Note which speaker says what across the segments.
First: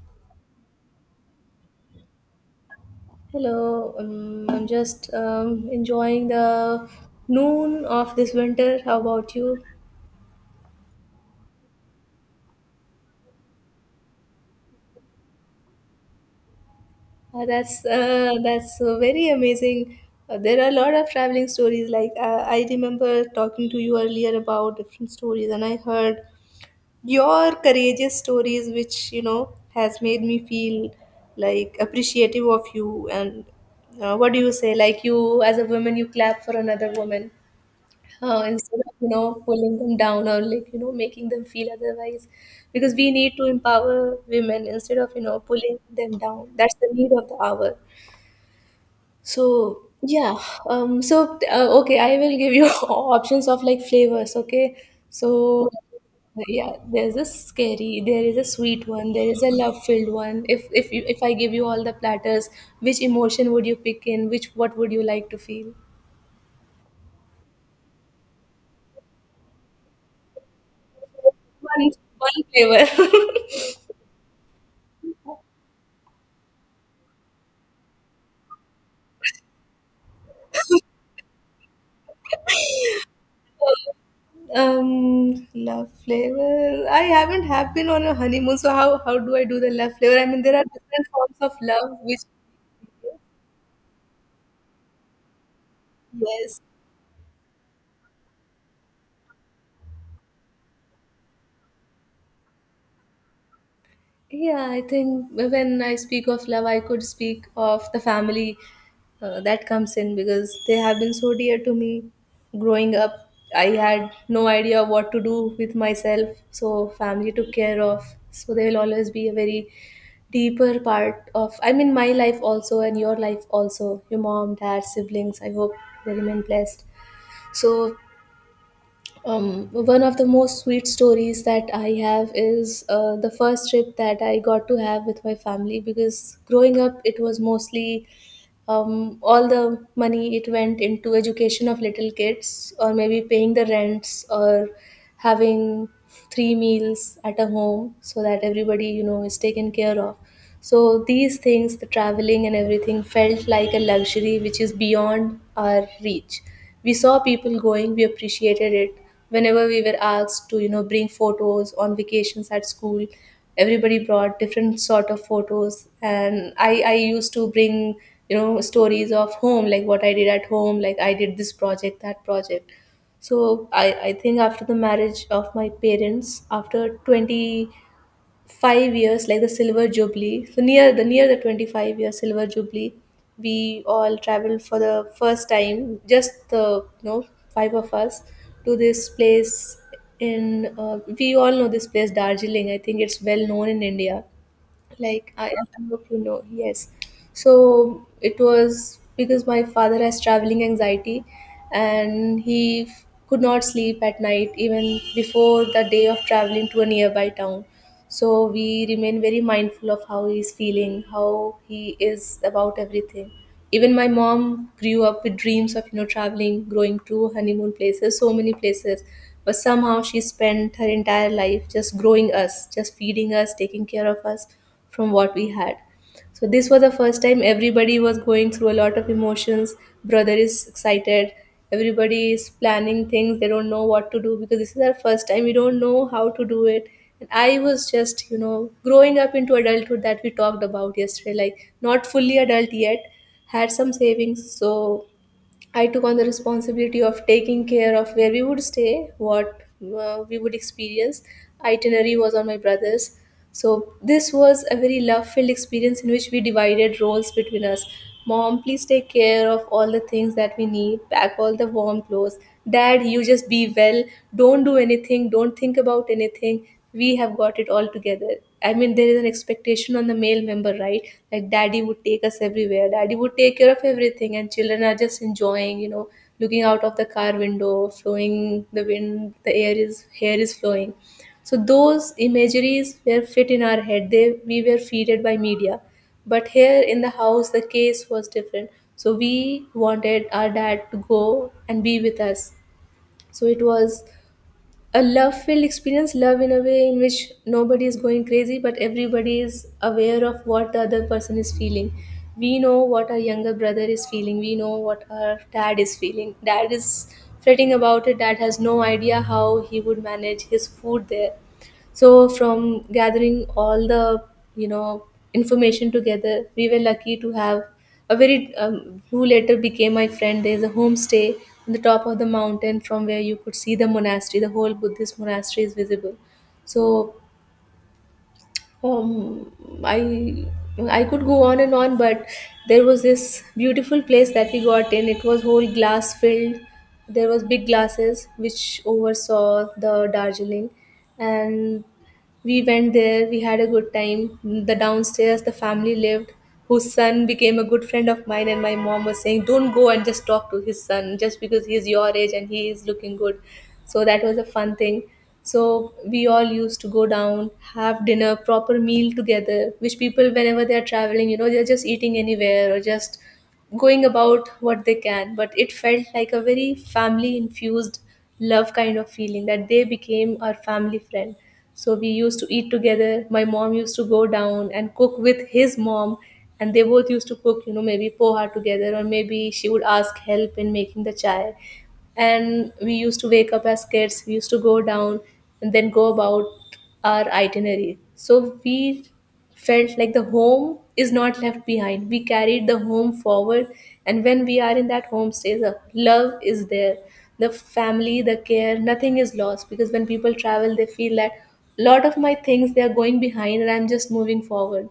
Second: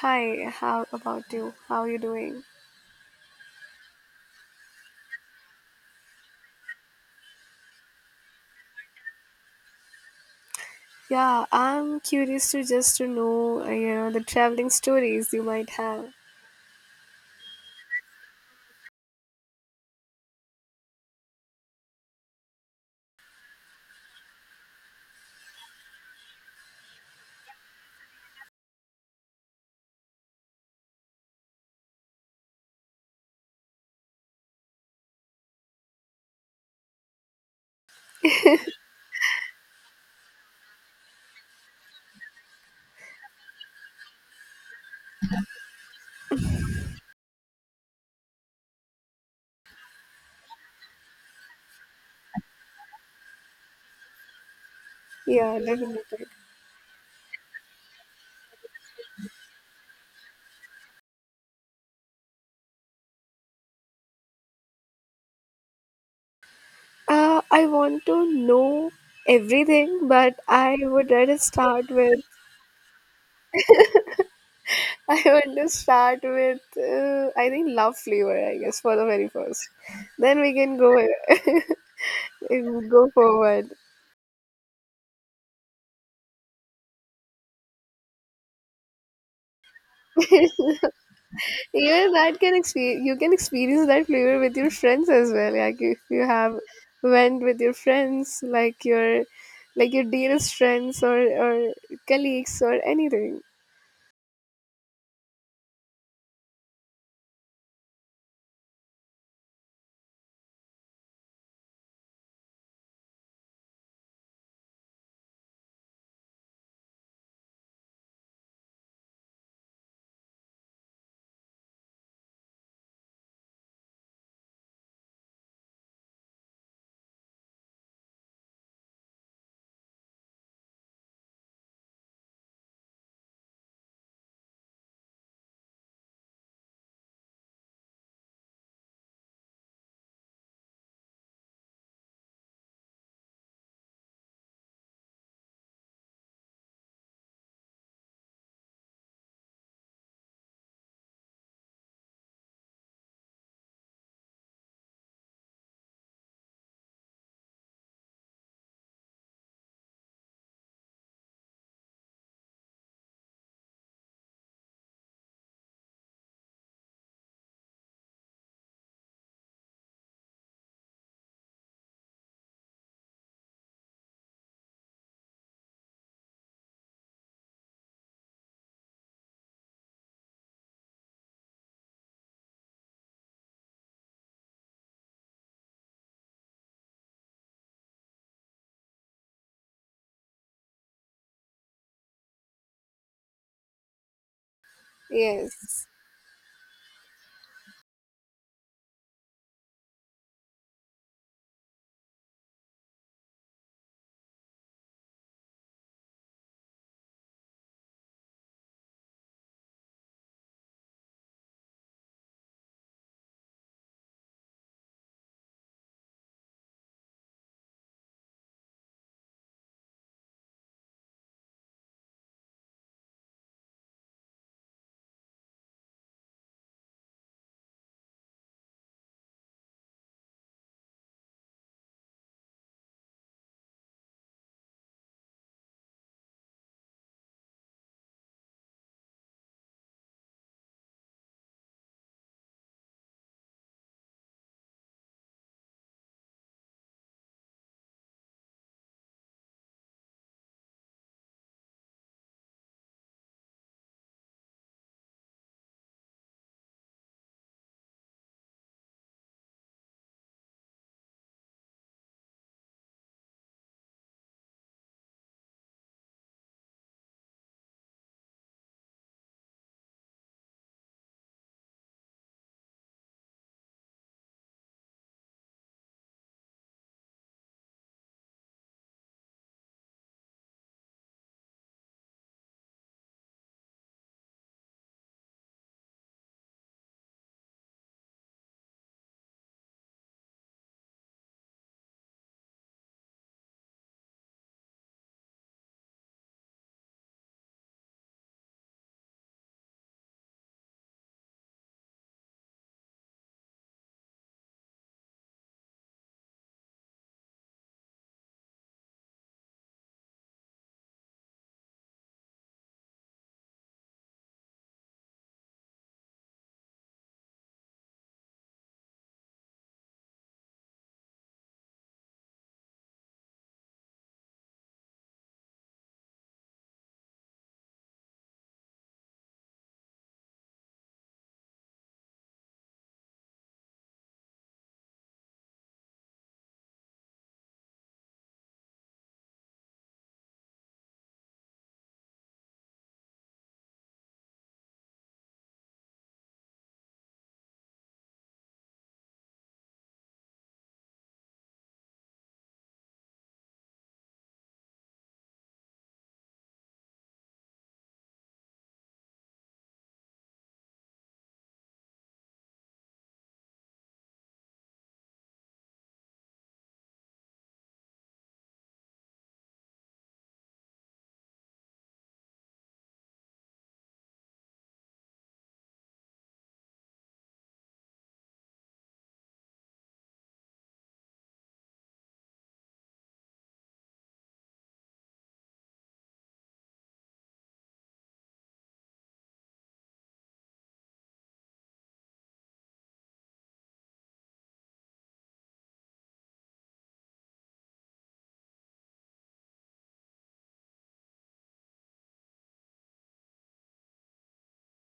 Speaker 1: Hi, how about you? How are you doing?
Speaker 2: Hello, I'm just enjoying the noon of this winter. How about you?
Speaker 1: Yeah, I'm curious to just to know, the traveling stories you might have.
Speaker 2: That's very amazing. There are a lot of traveling stories. Like I remember talking to you earlier about different stories, and I heard your courageous stories, which has made me feel like appreciative of you. And what do you say? Like you, as a woman, you clap for another woman. Instead of pulling them down, or like making them feel otherwise, because we need to empower women instead of pulling them down. That's the need of the hour. So, yeah. So okay, I will give you options of like flavors, okay.
Speaker 1: Yeah,
Speaker 2: So,
Speaker 1: definitely.
Speaker 2: yeah, there's a scary, there is a sweet one, there is a love filled one. If I give you all the platters, which emotion would you pick, in which what would you like to feel?
Speaker 1: I want to know everything, but I would rather start
Speaker 2: one
Speaker 1: with,
Speaker 2: one flavor.
Speaker 1: I want to start with, I think love flavor, I guess, for the very first. Then we can go, go forward.
Speaker 2: Love flavor. I haven't have been on a honeymoon, so how do I do the love flavor? I mean, there are different forms of love,
Speaker 1: Even
Speaker 2: which.
Speaker 1: that can experience, you can experience that flavor with your friends as well. Like if you have
Speaker 2: Yes.
Speaker 1: went with your friends, like your dearest friends or colleagues or anything.
Speaker 2: Yeah, I think when I speak of love, I could speak of the family that comes in, because they have been so dear to me growing up. I had no idea what to do with myself, so family took care of. So they will always be a very deeper part of, I mean, my life also and your life also. Your mom, dad, siblings. I hope they remain blessed. So one of the most sweet stories that I have is the first trip that I got to have with my family, because growing up, it was mostly all the money, it went into education of little kids, or maybe paying the rents, or having three meals at a home so that everybody is taken care of. So these things, the traveling and everything, felt like a luxury which is beyond our reach. We saw people going, we appreciated it. Whenever we were asked to, bring photos on vacations at school, everybody brought different sort of photos, and I used to bring, stories of home, like what I did at home, like I did this project, that project. So I think after the marriage of my parents, after 25 years, like the silver jubilee. So near the 25-year silver jubilee, we all traveled for the first time, just the five of us, to this place in— we all know this place, Darjeeling. I think it's well known in India, like i
Speaker 1: Yes,
Speaker 2: I hope. Yes. So it was because my father has traveling anxiety, and he could not sleep at night, even before the day of traveling to a nearby town. So we remain very mindful of how he's feeling, how he is, about everything. Even my mom grew up with dreams of traveling, going to honeymoon places, so many places. But somehow she spent her entire life just growing us, just feeding us, taking care of us, from what we had. So this was the first time everybody was going through a lot of emotions. Brother is excited. Everybody is planning things. They don't know what to do because this is our first time. We don't know how to do it. And I was just, growing up into adulthood that we talked about yesterday, like not fully adult yet, had some savings. So I took on the responsibility of taking care of where we would stay, what we would experience. Itinerary was on my brother's. So this was a very love-filled experience in which we divided roles between us. Mom, please take care of all the things that we need, pack all the warm clothes. Dad, you just be well. Don't do anything, don't think about anything, we have got it all together. I mean, there is an expectation on the male member, right? Like, daddy would take us everywhere, daddy would take care of everything, and children are just enjoying, looking out of the car window, flowing the wind, the air is, hair is flowing. So, those imageries were fit in our head, they, we were feeded by media. But here in the house, the case was different. So, we wanted our dad to go and be with us. So, it was a love filled experience. Love in a way in which nobody is going crazy, but everybody is aware of what the other person is feeling. We know what our younger brother is feeling, we know what our dad is feeling. Dad is fretting about it. Dad has no idea how he would manage his food there. So from gathering all the you know information together, we were lucky to have a very— who later became my friend. There's a homestay on the top of the mountain from where you could see the monastery. The whole Buddhist monastery is visible. So, um, I I could go on and on, but there was this beautiful place that we got in. It was whole glass filled. There was big glasses which oversaw the Darjeeling, and we went there, we had a good time. The downstairs, the family lived, whose son became a good friend of mine, and my mom was saying, don't go and just talk to his son just because he's your age and he is looking good. So that was a fun thing. So we all used to go down, have dinner, proper meal together, which people, whenever they're traveling, they're just eating anywhere or just going about what they can. But it felt like a very family infused love kind of feeling, that they became our family friend. So we used to eat together, my mom used to go down and cook with his mom, and they both used to cook, maybe poha together, or maybe she would ask help in making the chai. And we used to wake up as kids, we used to go down and then go about our itinerary. So we felt like the home is not left behind, we carried the home forward. And when we are in that home stays, the love is there, the family, the care, nothing is lost. Because when people travel, they feel that lot of my things, they are going behind, and I'm just moving forward.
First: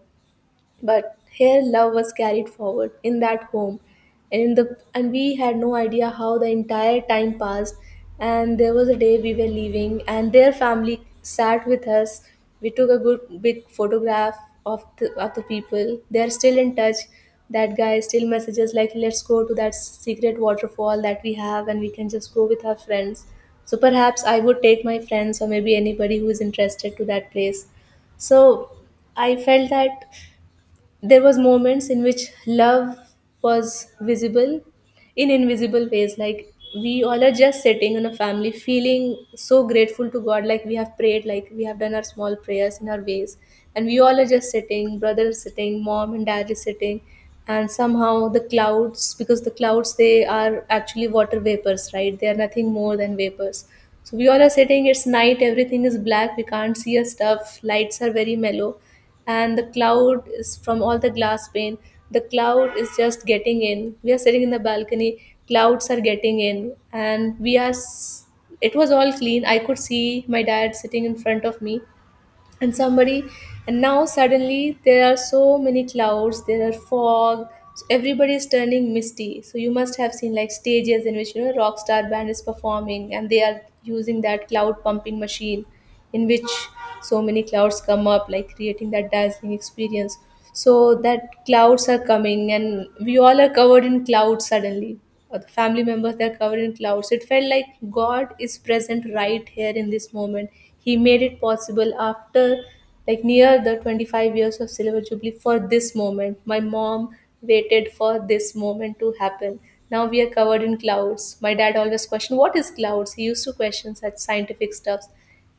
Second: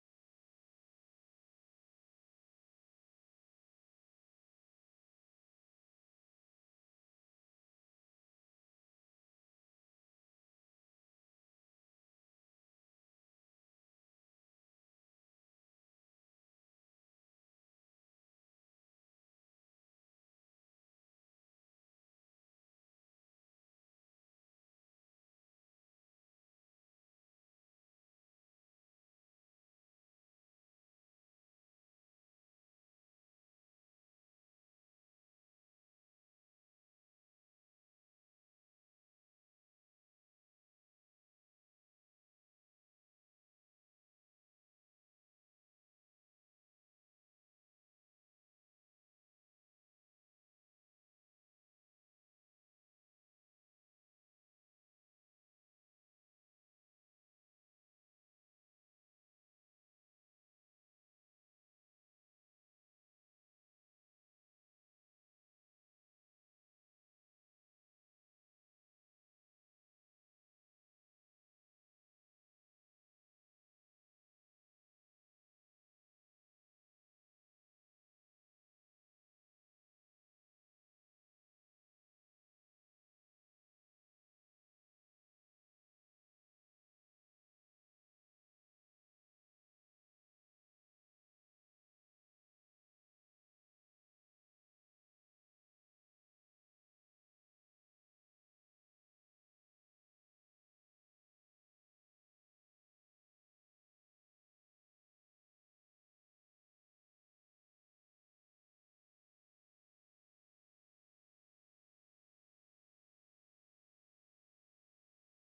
Speaker 2: But here love was carried forward in that home. And in the and we had no idea how the entire time passed. And there was a day we were leaving, and their family sat with us. We took a good big photograph of the people. They are still in touch. That guy still messages, like, let's go to that secret waterfall that we have, and we can just go with our friends. So perhaps I would take my friends, or maybe anybody who is interested, to that place. So I felt that there was moments in which love was visible in invisible ways. Like, we all are just sitting in a family, feeling so grateful to God, like we have prayed, like we have done our small prayers in our ways. And we all are just sitting, brother is sitting, mom and dad is sitting. And somehow the clouds, because the clouds, they are actually water vapors, right, they are nothing more than vapors. So we all are sitting, it's night, everything is black, we can't see a stuff, lights are very mellow. And the cloud is from all the glass pane, the cloud is just getting in, we are sitting in the balcony. Clouds are getting in, and it was all clean. I could see my dad sitting in front of me, and somebody. And now suddenly there are so many clouds, there are fog. So everybody is turning misty. So you must have seen like stages in which rock star band is performing, and they are using that cloud pumping machine in which so many clouds come up, like creating that dazzling experience. So that clouds are coming, and we all are covered in clouds suddenly, or the family members, they're covered in clouds. It felt like God is present right here in this moment. He made it possible after like near the 25 years of silver jubilee. For this moment my mom waited, for this moment to happen. Now we are covered in clouds. My dad always questioned, what is clouds, he used to question such scientific stuffs.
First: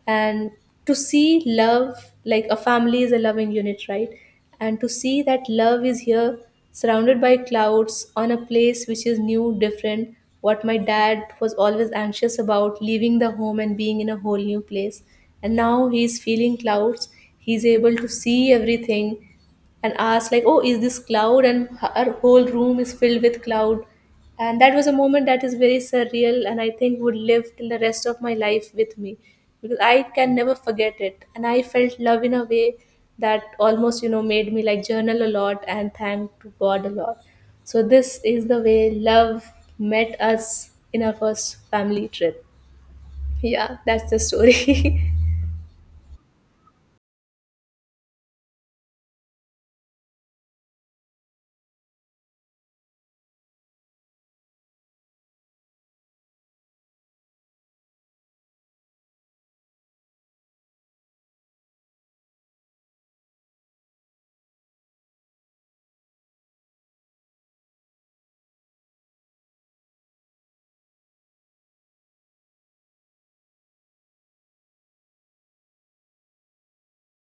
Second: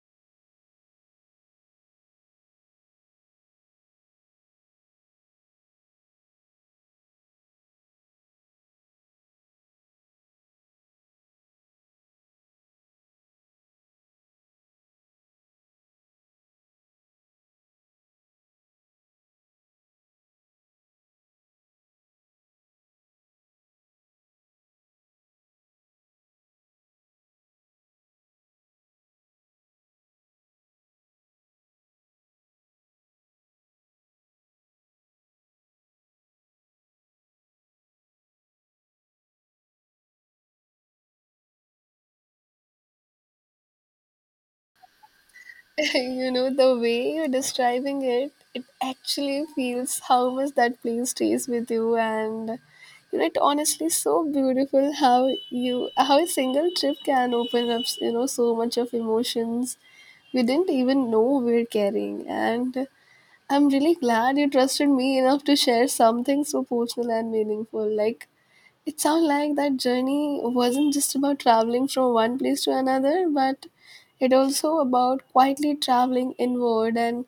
Speaker 2: And to see love, like a family is a loving unit, right? And to see that love is here, surrounded by clouds, on a place which is new, different. What my dad was always anxious about, leaving the home and being in a Whole new place, and now he's feeling clouds. He's able to see everything and asked like, oh, is this cloud? And her whole room is filled with cloud. And that was a moment that is very surreal, and I think would live till the rest of my life with me, because I can never forget it. And I felt love in a way that almost made me like journal a lot and thank to god a lot. So this is the way love met us in our first family trip. Yeah, that's the story.
Speaker 1: you know the way you're describing it, it actually feels how much that place stays with you, and you know it honestly so beautiful how you how a single trip can open up you know so much of emotions we didn't even know we're carrying. And I'm really glad you trusted me enough to share something so personal and meaningful. Like, it sounds like that journey wasn't just about traveling from one place to another, but it also about quietly traveling inward. And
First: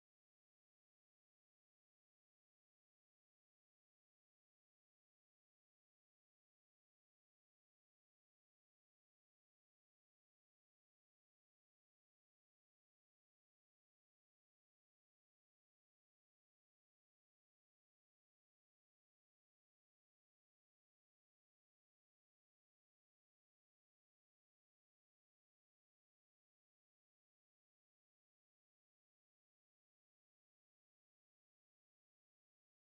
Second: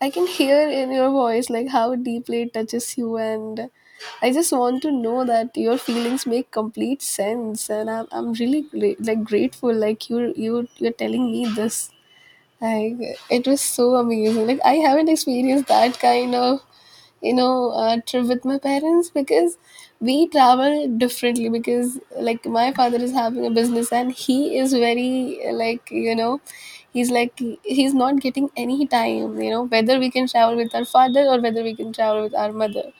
Speaker 1: I can hear in your voice, like, how deeply it touches you. And I just want to know that your feelings make complete sense. And I'm really great, like grateful, like, you're telling me this. Like it was so amazing. Like I haven't experienced that kind of trip with my parents because we travel differently. Because like my father is having a business and he is very like you know he's like he's not getting any time. You know whether we can travel with our father or whether we can travel with our mother.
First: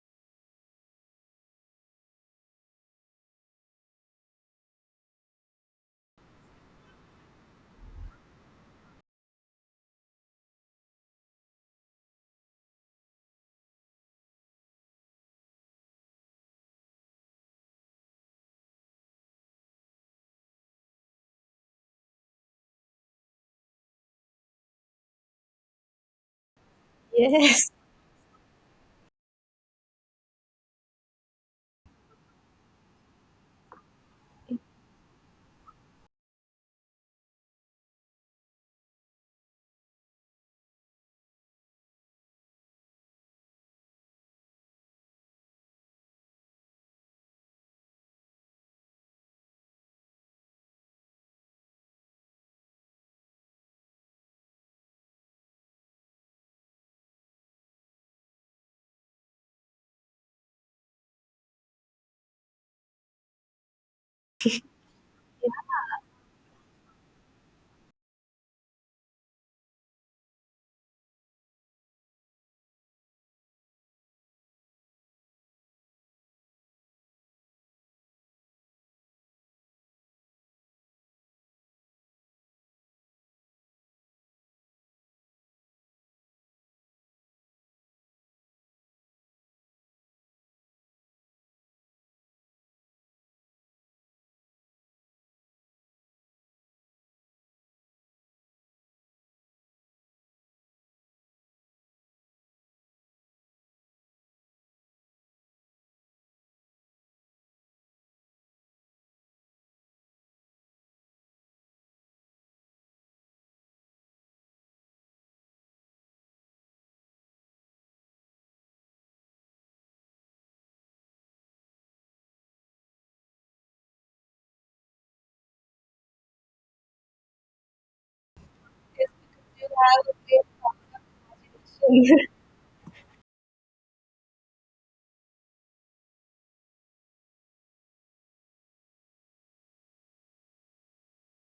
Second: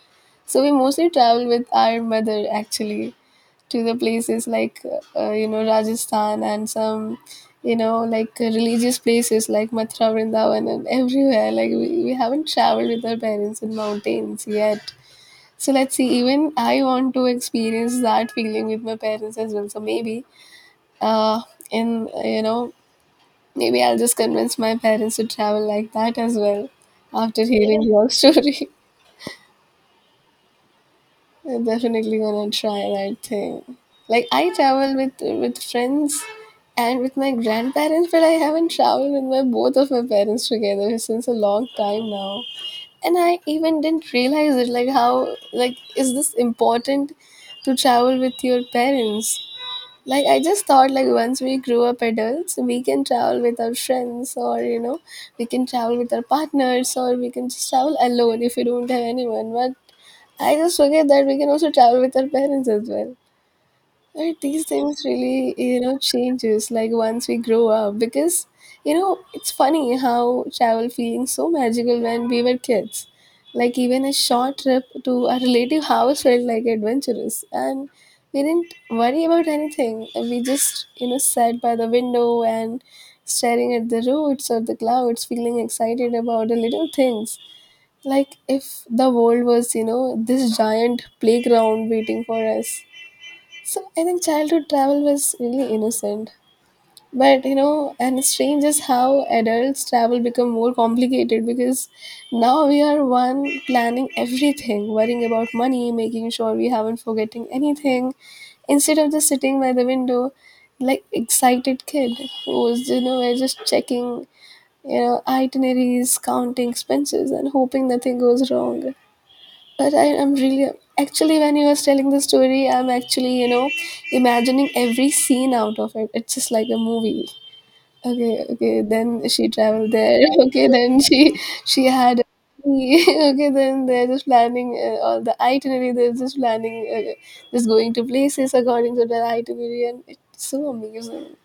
Speaker 1: So we mostly travel with our mother actually to the places like you know Rajasthan and some you know like religious places like Mathura, Vrindavan, and everywhere. Like we haven't traveled with our parents in mountains yet. So let's see. Even I want to experience that feeling with my parents as well. So maybe uh, in you know maybe I'll just convince my parents to travel like that as well after
Speaker 2: Yes.
Speaker 1: hearing your story. I'm definitely gonna try that thing. Like I travel with friends and with my grandparents, but I haven't traveled with my both of my parents together since a long time now. And I even didn't realize it. Like how like is this important to travel with your parents? Like I just thought like once we grew up adults, we can travel with our friends or you know we can travel with our partners or we can just travel alone if we don't have anyone. But I just forget that we can also travel with our parents as well. Right? These things really, you know, changes like once we grow up because, you know, it's funny how travel feeling so magical when we were kids. Like even a short trip to a relative house felt like adventurous and we didn't worry about anything. And we just, you know, sat by the window and staring at the roads or the clouds, feeling excited about the little things like if the world was you know this giant playground waiting for us. So I think childhood travel was really innocent, but you know and it's strange is how adults travel become more complicated because now we are one planning everything, worrying about money, making sure we haven't forgetting anything, instead of just sitting by the window like excited kid who was you know we're just checking you know itineraries, counting expenses, and hoping nothing goes wrong. But I'm really actually when he was telling the story, I'm actually you know imagining every scene out of it. It's just like a movie. Okay, okay.
Speaker 2: Yes,
Speaker 1: Then she
Speaker 2: because you
Speaker 1: traveled
Speaker 2: have a
Speaker 1: there.
Speaker 2: great
Speaker 1: Okay,
Speaker 2: power
Speaker 1: then she
Speaker 2: of
Speaker 1: had.
Speaker 2: imagination.
Speaker 1: Okay, then they're just planning all the itinerary. They're just planning, just going to places according to the itinerary, and it's so amazing.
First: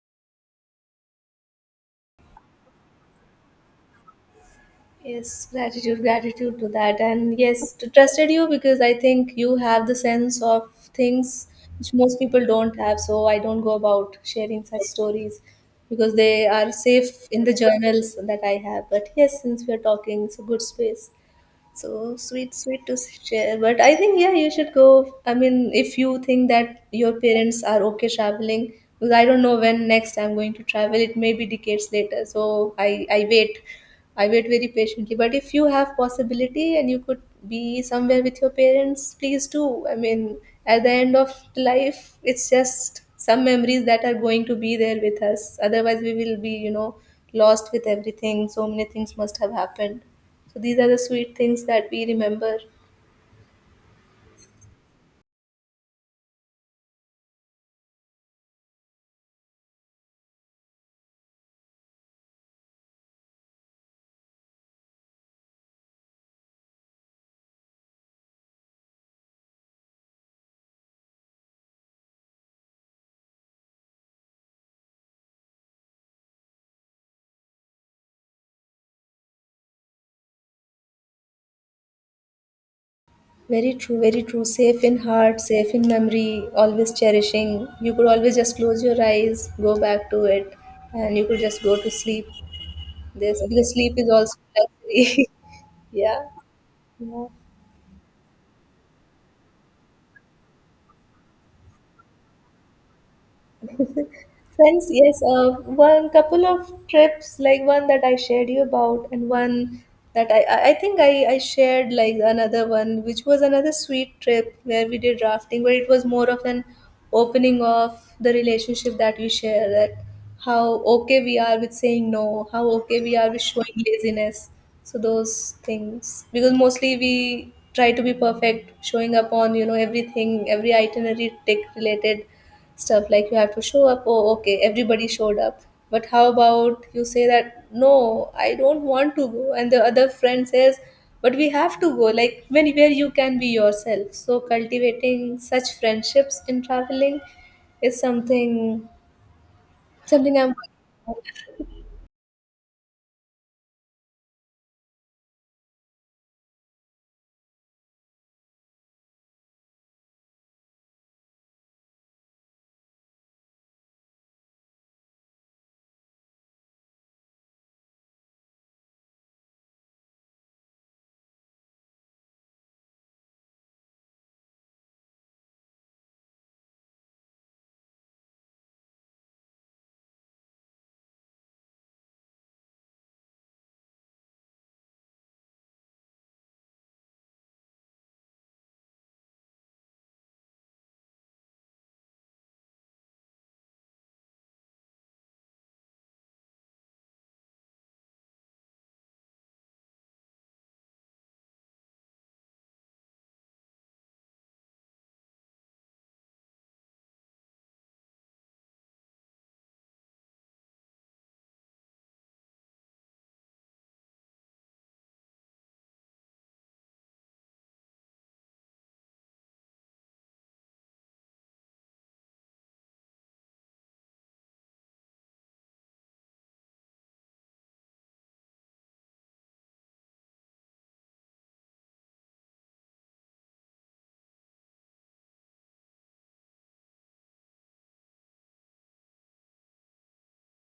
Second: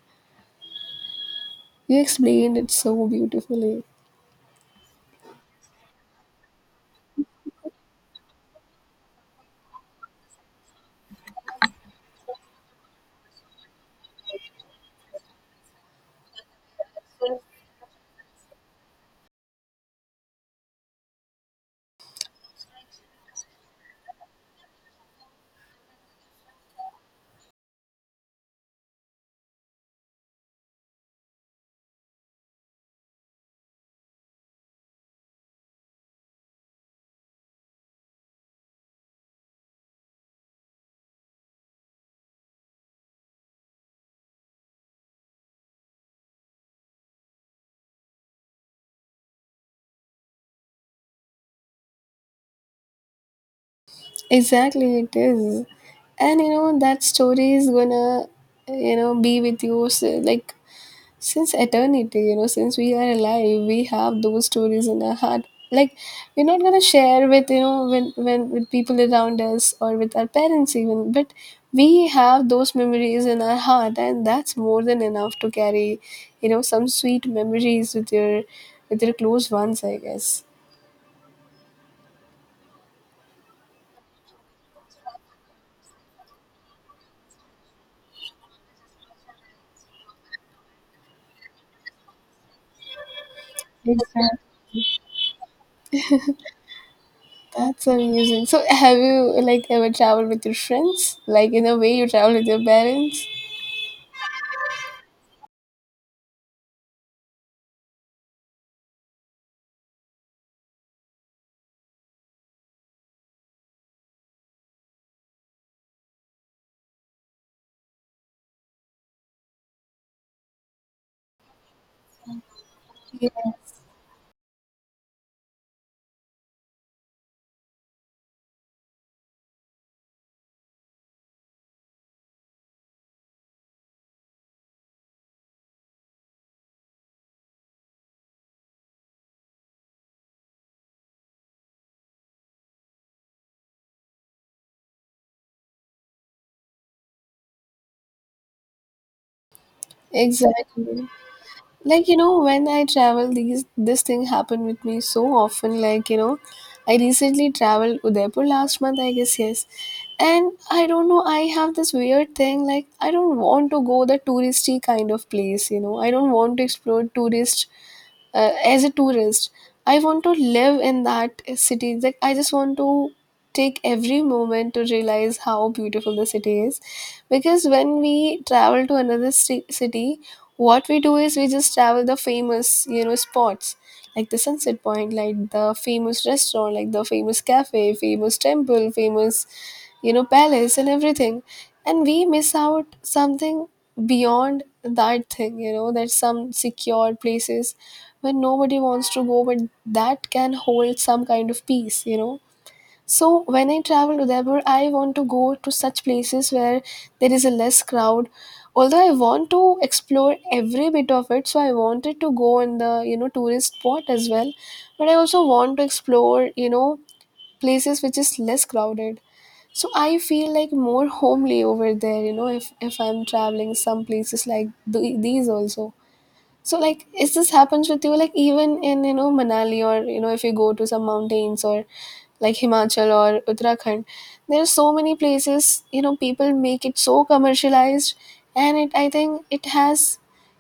Speaker 1: You explained it so beautifully.
Speaker 2: Yes, gratitude, gratitude to that. And yes, to trusted you, because I think you have the sense of things which most people don't have. So I don't go about sharing such stories, because they are safe in the journals that I have. But yes, since we are talking, it's a good space. So sweet, sweet to share. But I think, yeah, you should go. I mean, if you think that your parents are okay traveling, because I don't know when next I'm going to travel, it may be decades later. So I wait. I wait very patiently. But if you have possibility and you could be somewhere with your parents, please do. I mean, at the end of life, it's just some memories that are going to be there with us. Otherwise, we will be, you know, lost with everything. So many things must have happened. So these are the sweet things that we remember.
Speaker 1: Exactly, it is. And you know, that story is gonna, you know, be with you s like since eternity, you know, since we are alive, we have those stories in our heart. Like, we're not gonna share with, you know, when with people around us or with our parents even, but we have those memories in our heart, and that's more than enough to carry, you know, some sweet memories with your close ones, I guess.
Speaker 2: Very true, very true. Safe in heart, safe in memory, always cherishing. You could always just close your eyes, go back to it, and you could just go to sleep. This because sleep is also
Speaker 1: Exactly.
Speaker 2: luxury. Yeah. Yeah.
Speaker 1: That's amazing. So, have you like ever traveled with your friends? Like in a way, you travel with your parents.
Speaker 2: Friends, yes, one couple of trips, like one that I shared you about, and one that I think I shared like another one, which was another sweet trip where we did rafting, where it was more of an opening of the relationship that we share, that how okay we are with saying no, how okay we
Speaker 1: Yeah,
Speaker 2: are with showing laziness. So those things, because mostly we try to be perfect, showing up on, you know, everything, every itinerary tick related stuff. Like, you have to show up. Oh, okay, everybody showed up. But how about you say that, no, I don't want to go, and the other friend says, but we have to go. Like, when where you can be yourself? So cultivating such friendships in traveling is something, something I'm
Speaker 1: exactly. Like you know, when I travel, these this thing happened with me so often. Like you know, I recently traveled Udaipur last month. I guess yes, and I don't know. I have this weird thing. Like I don't want to go the touristy kind of place. You know, I don't want to explore tourist as a tourist. I want to live in that city, like I just want to take every moment to realize how beautiful the city is, because when we travel to another city, what we do is we just travel the famous you know spots like the sunset point, like the famous restaurant, like the famous cafe, famous temple, famous you know palace and everything, and we miss out something beyond that thing, you know, that some secured places when nobody wants to go, but that can hold some kind of peace, you know. So when I travel to Udaipur, I want to go to such places where there is a less crowd. Although I want to explore every bit of it, so I wanted to go in the you know tourist spot as well, but I also want to explore you know places which is less crowded. So I feel like more homely over there, you know, if I'm traveling some places like these also. So like is this happens with you like even in you know Manali or you know if you go to some mountains or like Himachal or Uttarakhand, there are so many places you know people make it so commercialized, and it I think it has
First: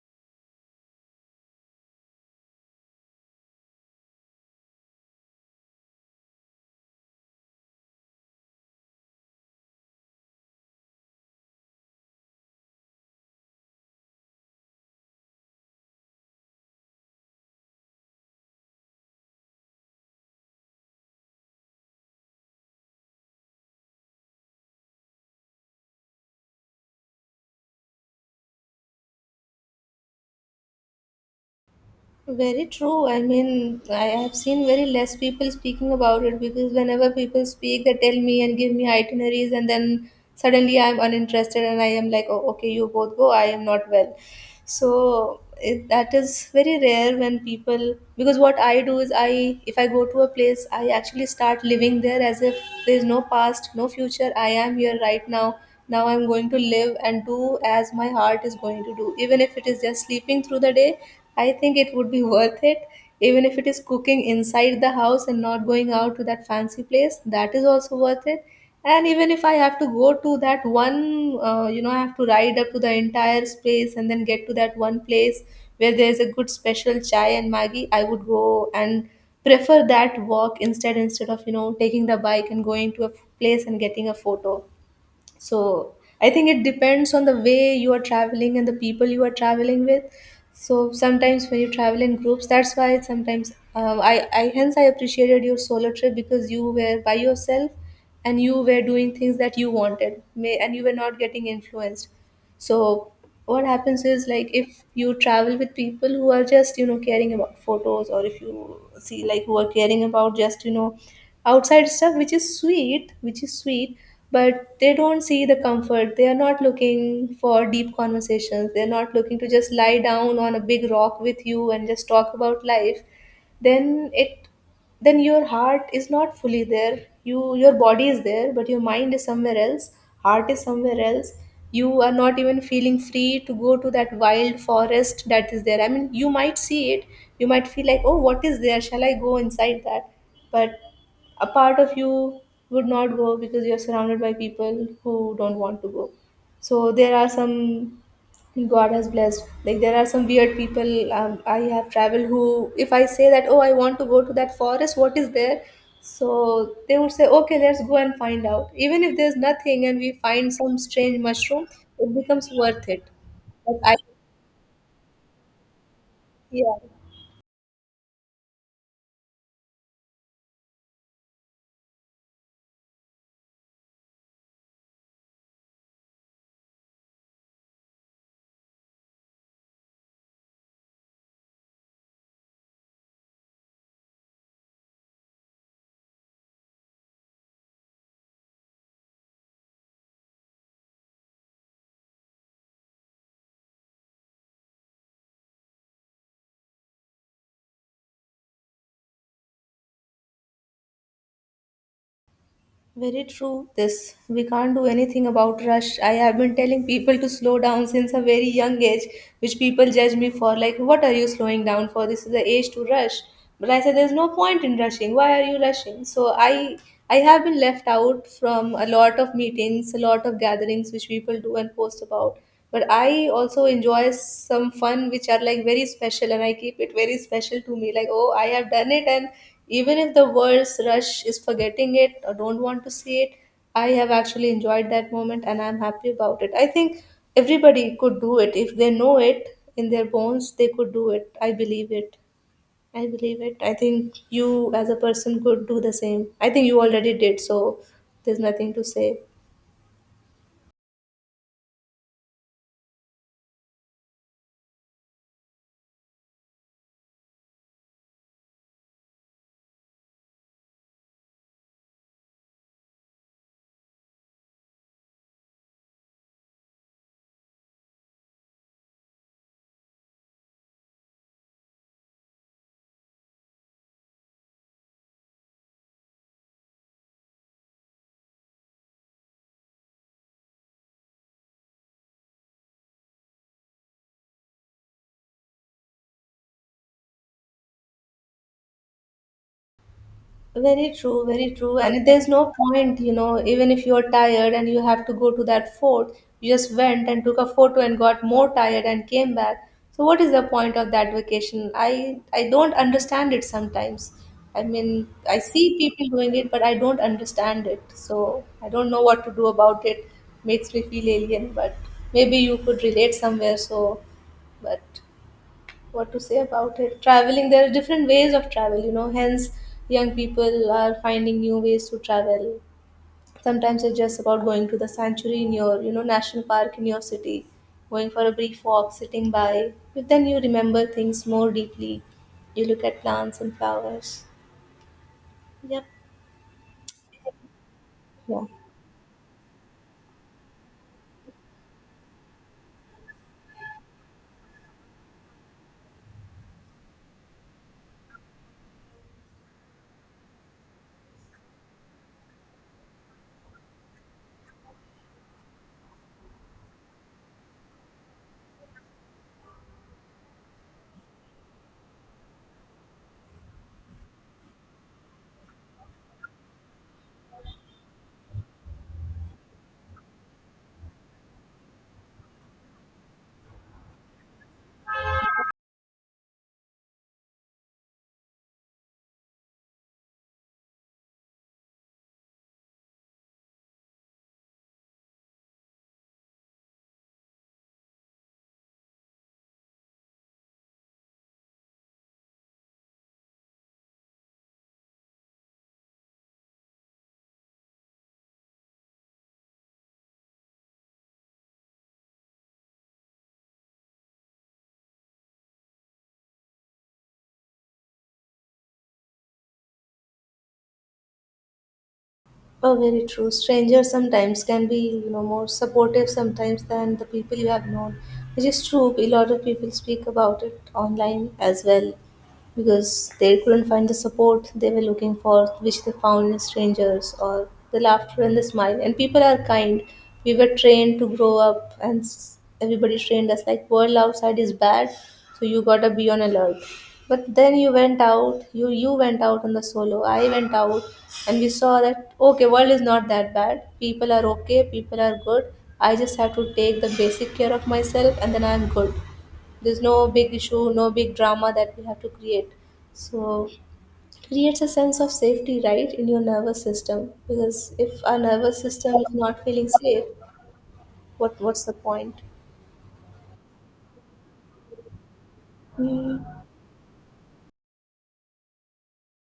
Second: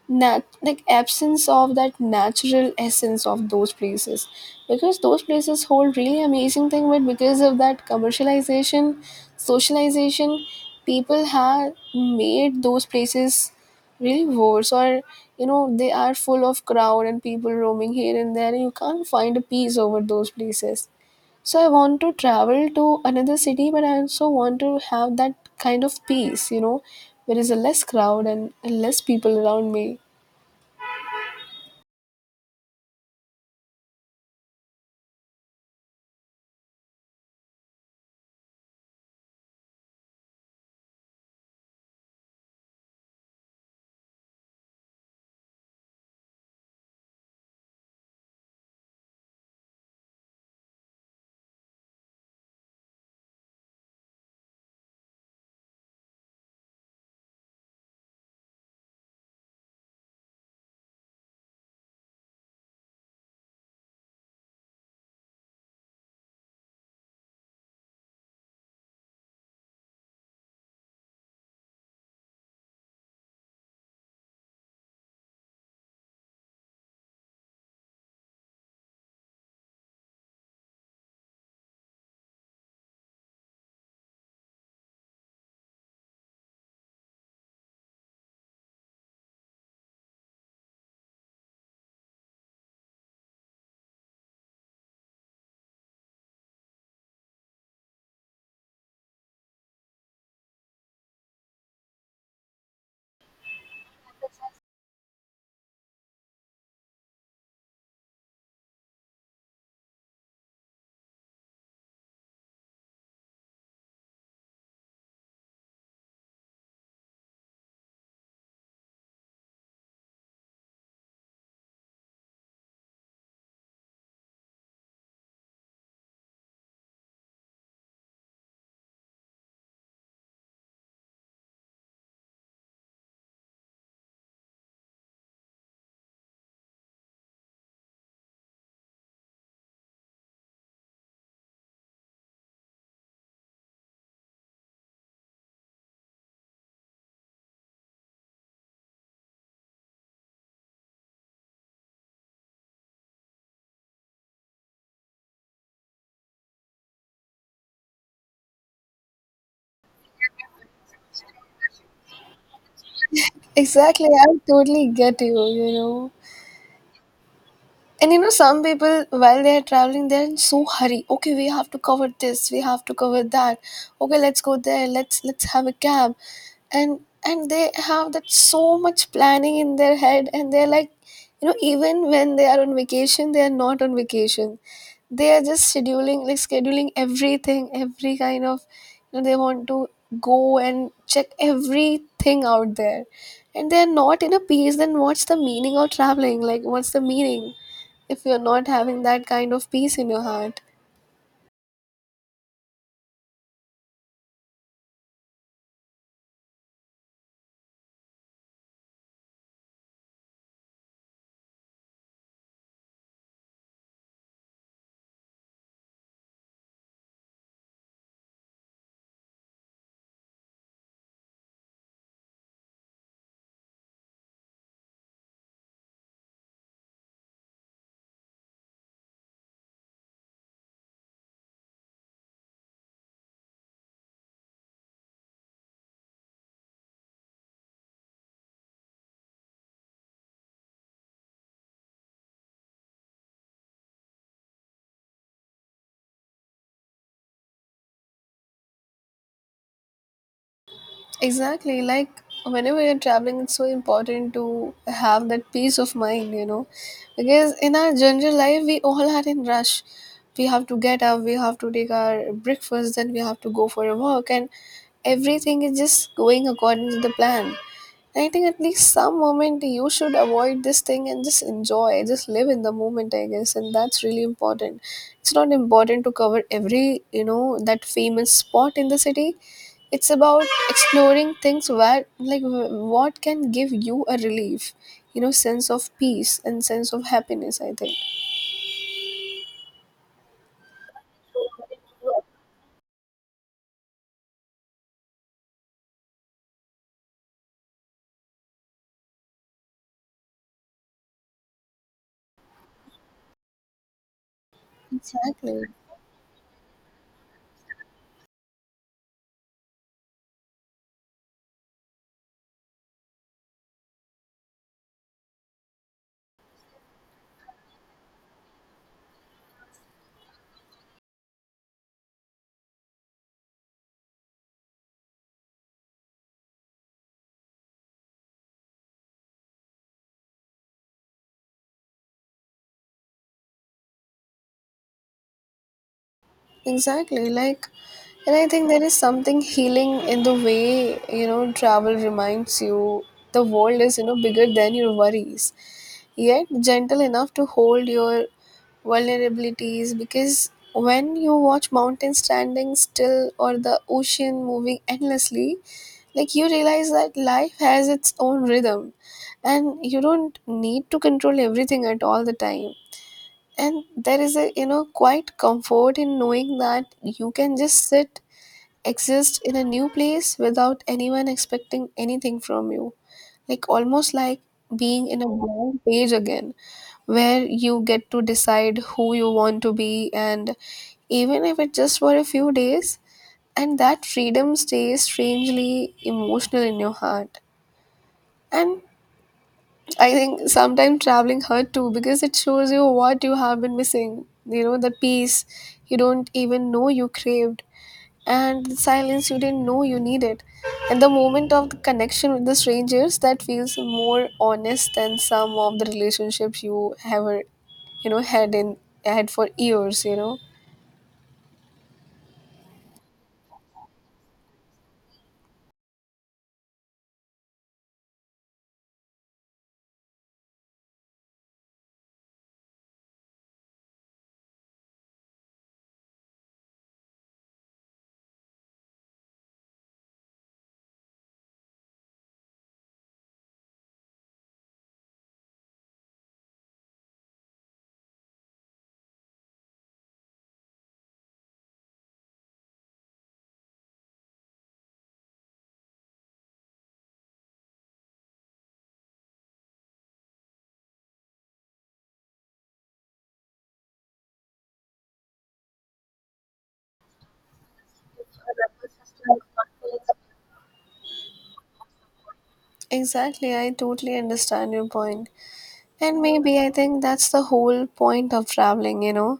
Speaker 1: like absence of that natural essence of those places because those places hold really amazing thing, but because of that commercialization, socialization, people have made those places really worse, or you know they are full of crowd and people roaming here and there and you can't find a peace over those places. So I want to travel to another city, but I also want to have that kind of peace, you know, there is a less crowd and less people around me.
Speaker 2: very true. I mean, I have seen very less people speaking about it, because whenever people speak, they tell me and give me itineraries, and then suddenly I'm uninterested and I am like, oh, okay, you both go, I am not well. So it, that is very rare. When people, because what I do is I, if I go to a place, I actually start living there as if there's no past, no future, I am here right now. Now I'm going to live and do as my heart is going to do, even if it is just sleeping through the day. I think it would be worth it. Even if it is cooking inside the house and not going out to that fancy place, that is also worth it. And even if I have to go to that one, you know, I have to ride up to the entire space and then get to that one place where there's a good special chai and maggi, I would go and prefer that walk instead of, you know, taking the bike and going to a place and getting a photo. So I think it depends on the way you are traveling and the people you are traveling with. So sometimes when you travel in groups, that's why sometimes, I hence I appreciated your solo trip, because you were by yourself and you were doing things that you wanted may, and you were not getting influenced. So what happens is, like, if you travel with people who are just, you know, caring about photos, or if you see like who are caring about just, you know, outside stuff, which is sweet, but they don't see the comfort. They are not looking for deep conversations. They're not looking to just lie down on a big rock with you and just talk about life. Then it, then your heart is not fully there. You, your body is there, but your mind is somewhere else. Heart is somewhere else. You are not even feeling free to go to that wild forest that is there. I mean, you might see it, you might feel like, oh, what is there, shall I go inside that? But a part of you would not go because you're surrounded by people who don't want to go. So there are some, God has blessed. Like, there are some weird people, I have traveled, who, if I say that, oh, I want to go to that forest, what is there? So they would say, okay, let's go and find out. Even if there's nothing and we find some strange mushroom, it becomes worth it. But I,
Speaker 1: Exactly, I totally get you, you know.
Speaker 2: yeah.
Speaker 1: And you know, some people, while they are traveling, they're in so hurry. Okay, we have to cover this. We have to cover that. Okay, let's go there. Let's have a cab, and and they have that so much planning in their head, and they're like, you know, even when they are on vacation, they are not on vacation. They are just scheduling, like scheduling everything, every kind of, you know, they want to go and check everything out there, and they are not in a peace. Then what's the meaning of traveling? Like, what's the meaning if you're not having that kind of peace in your heart?
Speaker 2: Very true. This we can't do anything about rush. I have been telling people to slow down since a very young age, which people judge me for. Like, what are you slowing down for? This is the age to rush. But I said, there's no point in rushing. Why are you rushing? So I have been left out from a lot of meetings, a lot of gatherings which people do and post about. But I also enjoy some fun which are like very special, and I keep it very special to me. Like, oh, I have done it, and even if the world's rush is forgetting it or don't want to see it, I have actually enjoyed that moment and I'm happy about it. I think everybody could do it. If they know it in their bones, they could do it. I believe it. I believe it. I think you as a person could do the same. I think you already did, so there's nothing to say.
Speaker 1: Exactly, like whenever you're traveling, it's so important to have that peace of mind, you know, because in our general life, we all are in rush. We have to get up, we have to take our breakfast, then we have to go for a walk, and everything is just going according to the plan. I think at least some moment you should avoid this thing and just enjoy, just live in the moment, I guess, and that's really important. It's not important to cover every, you know, that famous spot in the city. It's about exploring things where, like, what can give you a relief, you know, sense of peace and sense of happiness. I think
Speaker 2: Very true, very true. And there's no point, you know, even if you're tired and you have to go to that fort, you just went and took a photo and got more tired and came back. So what is the point of that vacation? I don't understand it sometimes. I mean, I see
Speaker 1: exactly.
Speaker 2: people doing it, but I don't understand it. So I don't know what to do about it. Makes me feel alien, but maybe you could relate somewhere, so but what to say about it. Traveling, there are different ways of travel, you know, hence young people are finding new ways to travel. Sometimes it's just about going to the sanctuary in your, you know, national park in your city, going for a brief walk, sitting by, but then you remember things more deeply. You look at plants and flowers. Yep.
Speaker 1: Exactly. Like, and
Speaker 2: Yeah.
Speaker 1: I think there is something healing in the way, you know, travel reminds you the world is, you know, bigger than your worries, yet gentle enough to hold your vulnerabilities. Because when you watch mountains standing still or the ocean moving endlessly, like, you realize that life has its own rhythm and you don't need to control everything at all the time. And there is a quite comfort in knowing that you can just sit, exist in a new place without anyone expecting anything from you, like almost like being in a blank page again, where you get to decide who you want to be, and even if it's just for a few days, and that freedom stays strangely emotional in your heart. And I think sometimes traveling hurt too, because it shows you what you have been missing. You know, the peace you don't even know you craved, and the silence you didn't know you needed. And the moment of the connection with the strangers that feels more honest than some of the relationships you ever, you know, had for years, you know.
Speaker 2: Oh, very true. Strangers sometimes can be, you know, more supportive sometimes than the people you have known, which is true. A lot of people speak about it online as well, because they couldn't find the support they were looking for, which they found in strangers, or the laughter and the smile. And people are kind. We were trained to grow up and everybody trained us like world outside is bad, so you gotta be on alert. But then you went out, you went out on the solo, I went out, and we saw that, okay, world is not that bad, people are okay, people are good. I just have to take the basic care of myself and then I'm good. There's no big issue, no big drama that we have to create. So it creates a sense of safety, right, in your nervous system, because if our nervous system is not feeling safe, what's the point?
Speaker 1: Exactly, I totally understand your point. And maybe I think that's the whole point of traveling, you know.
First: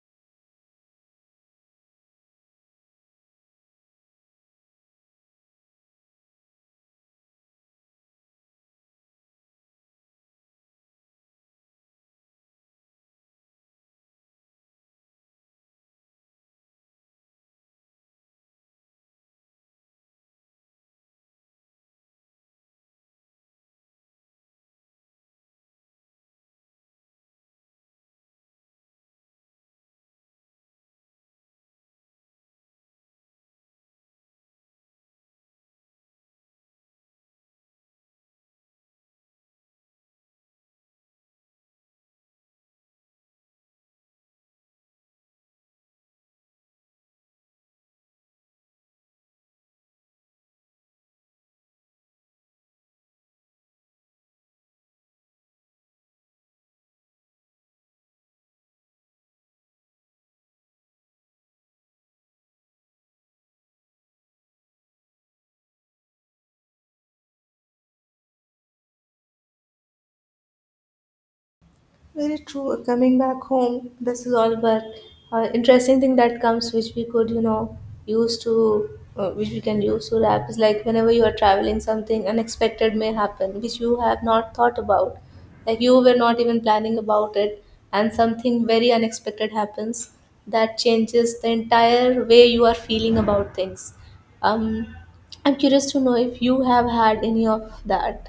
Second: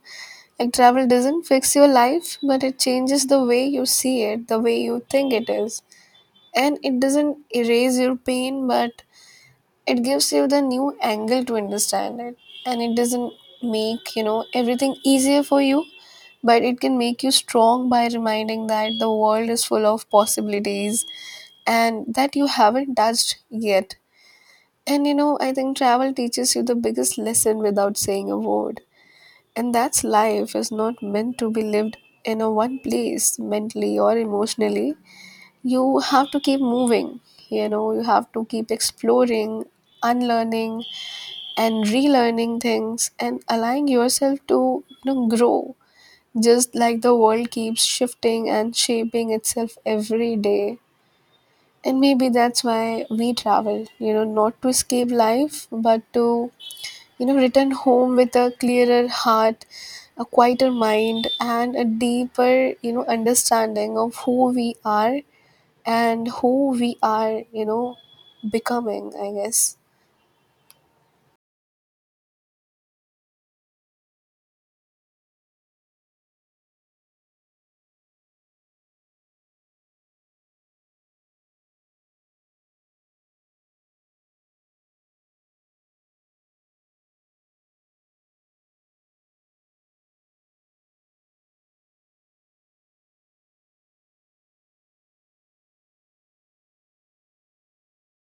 Speaker 1: Like, travel doesn't fix your life, but it changes the way you see it, the way you think it is. And it doesn't erase your pain, but it gives you the new angle to understand it. And it doesn't make, you know, everything easier for you, but it can make you strong by reminding that the world is full of possibilities, and that you haven't touched yet. And you know, I think travel teaches you the biggest lesson without saying a word. And that's life is not meant to be lived in a one place mentally or emotionally. You have to keep moving, you know, you have to keep exploring, unlearning and relearning things, and allowing yourself to, you know, grow, just like the world keeps shifting and shaping itself every day. And maybe that's why we travel, you know, not to escape life, but to, you know, return home with a clearer heart, a quieter mind, and a deeper, you know, understanding of who we are and who we are, you know, becoming, I guess.
Speaker 2: Very true. Coming back home, this is all but, interesting thing that comes, which we could, you know, use to, which we can use to wrap, is like whenever you are traveling, something unexpected may happen, which you have not thought about, like you were not even planning about it, and something very unexpected happens that changes the entire way you are feeling about things. Um, I'm curious to know if you have had any of that,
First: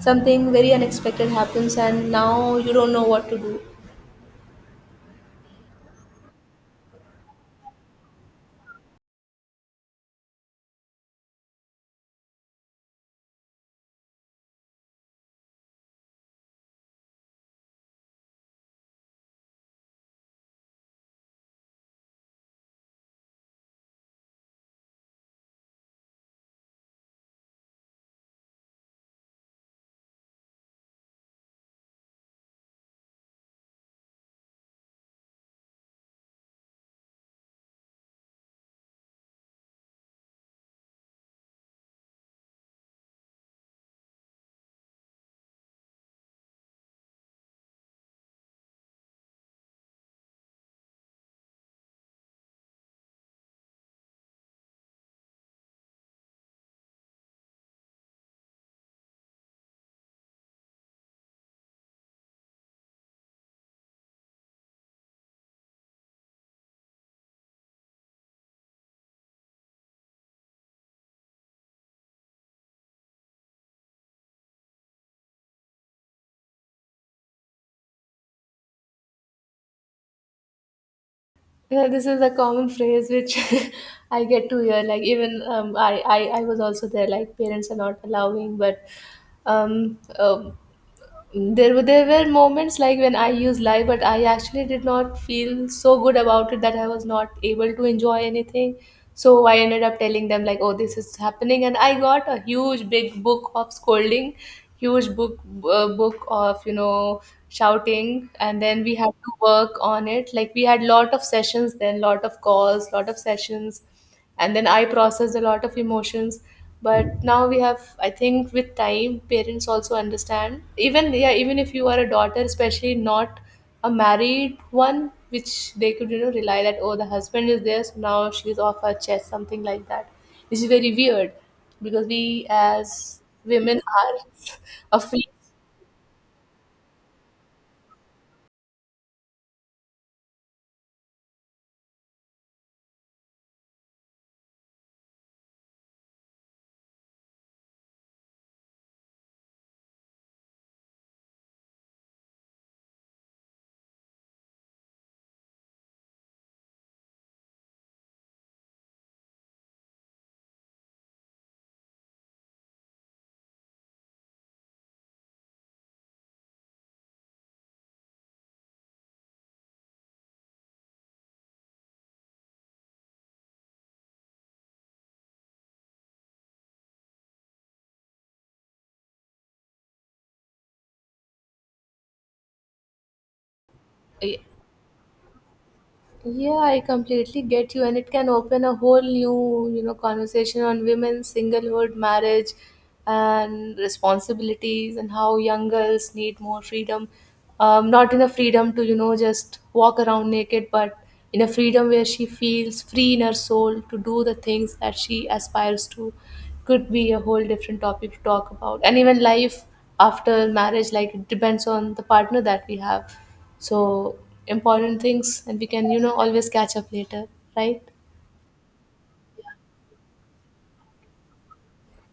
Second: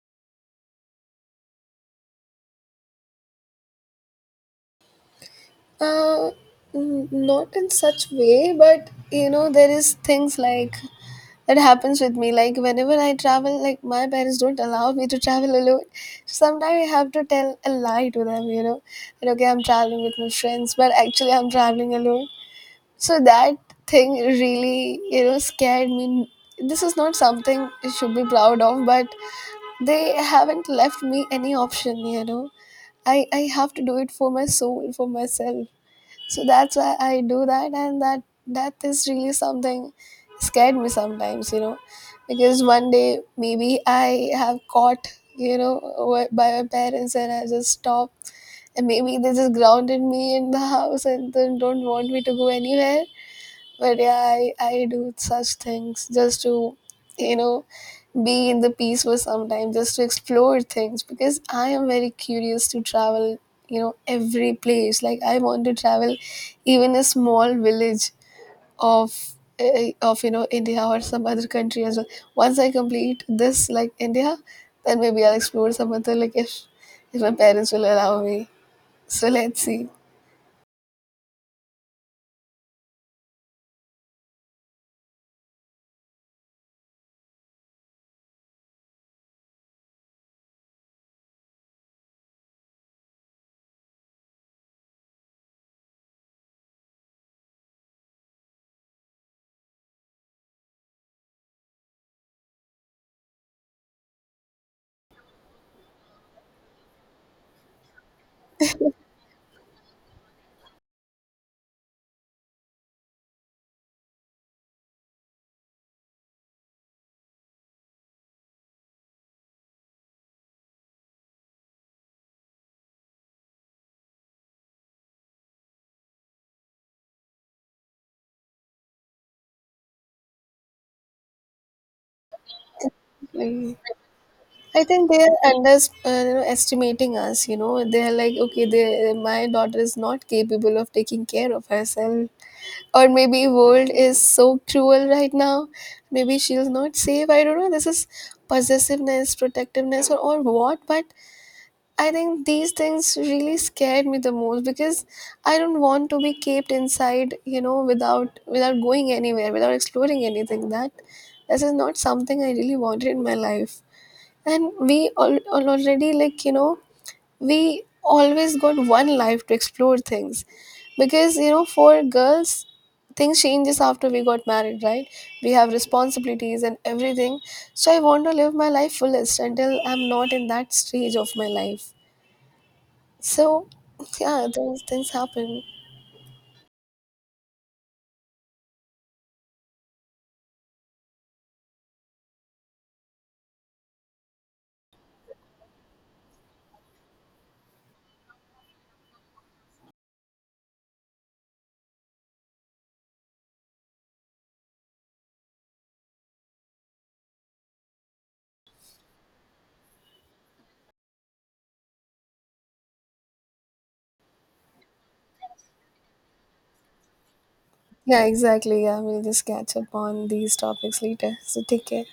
Speaker 2: something very unexpected happens and now you don't know what to do.
Speaker 1: Uh, n- not in such way, but, you know, there is things like that happens with me. Like whenever I travel, like my parents don't allow me to travel alone. Sometimes I have to tell a lie to them, you know, that okay, I'm traveling with my friends, but actually I'm traveling alone. So that thing really, you know, scared me. This is not something I should be proud of, but they haven't left me any option, you know. I have to do it for my soul, for myself. So that's why I do that, and that is really something scared me sometimes, you know. Because one day maybe I have caught, you know, by my parents and I just stop, and maybe they just grounded me in the house and then don't want me to go anywhere. But yeah, I do such things just to, you know, be in the peace for some time, just to explore things, because I am very curious to travel, you know, every place. Like I want to travel even a small village of of, you know, India or some other country as well. Once I complete this, like India, then maybe I'll explore some other, like, if my parents will allow me. So let's see.
Speaker 2: Yeah, this is a common phrase which I get to hear. Like even, I was also there. Like, parents are not allowing, but um, um, there were moments like when I used lie, but I actually did not feel so good about it that I was not able to enjoy anything. So I ended up telling them like, oh, this is happening, and I got a huge big book of scolding, huge book, book of, you know, shouting, and then we had to work on it. Like, we had lot of sessions, then lot of calls, lot of sessions, and then I processed a lot of emotions. But now we have, I think, with time, parents also understand. Even, yeah, even if you are a daughter, especially not a married one, which they could, you know, rely that, oh, the husband is there, so now she's off her chest, something like that, which is very weird, because we as
Speaker 1: Like,
Speaker 2: women are
Speaker 1: I think they
Speaker 2: afraid.
Speaker 1: are you know, estimating us. You know, they are like, okay, my daughter is not capable of taking care of herself, or maybe world is so cruel right now. Maybe she's not safe. I don't know. This is possessiveness, protectiveness, or what. But I think these things really scared me the most, because I don't want to be kept inside. You know, without going anywhere, without exploring anything. That this is not something I really wanted in my life. And we all, already, like, you know, we always got one life to explore things, because you know, for girls, things changes after we got married, right? We have responsibilities and everything. So I want to live my life fullest until I'm not in that stage of my life. So
Speaker 2: Yeah.
Speaker 1: yeah, those things happen.
Speaker 2: Yeah, I completely get you, and it can open a whole new, you know, conversation on women's singlehood, marriage, and responsibilities, and how young girls need more freedom. Not in a freedom to, you know, just walk around naked, but in a freedom where she feels free in her soul to do the things that she aspires to. Could be a whole different topic to talk about, and even life after marriage, like, it depends on the partner that we have. So important things, and we can, you know, always catch up later, right?
Speaker 1: Yeah, exactly, yeah, we'll just catch up on these topics later. So take care.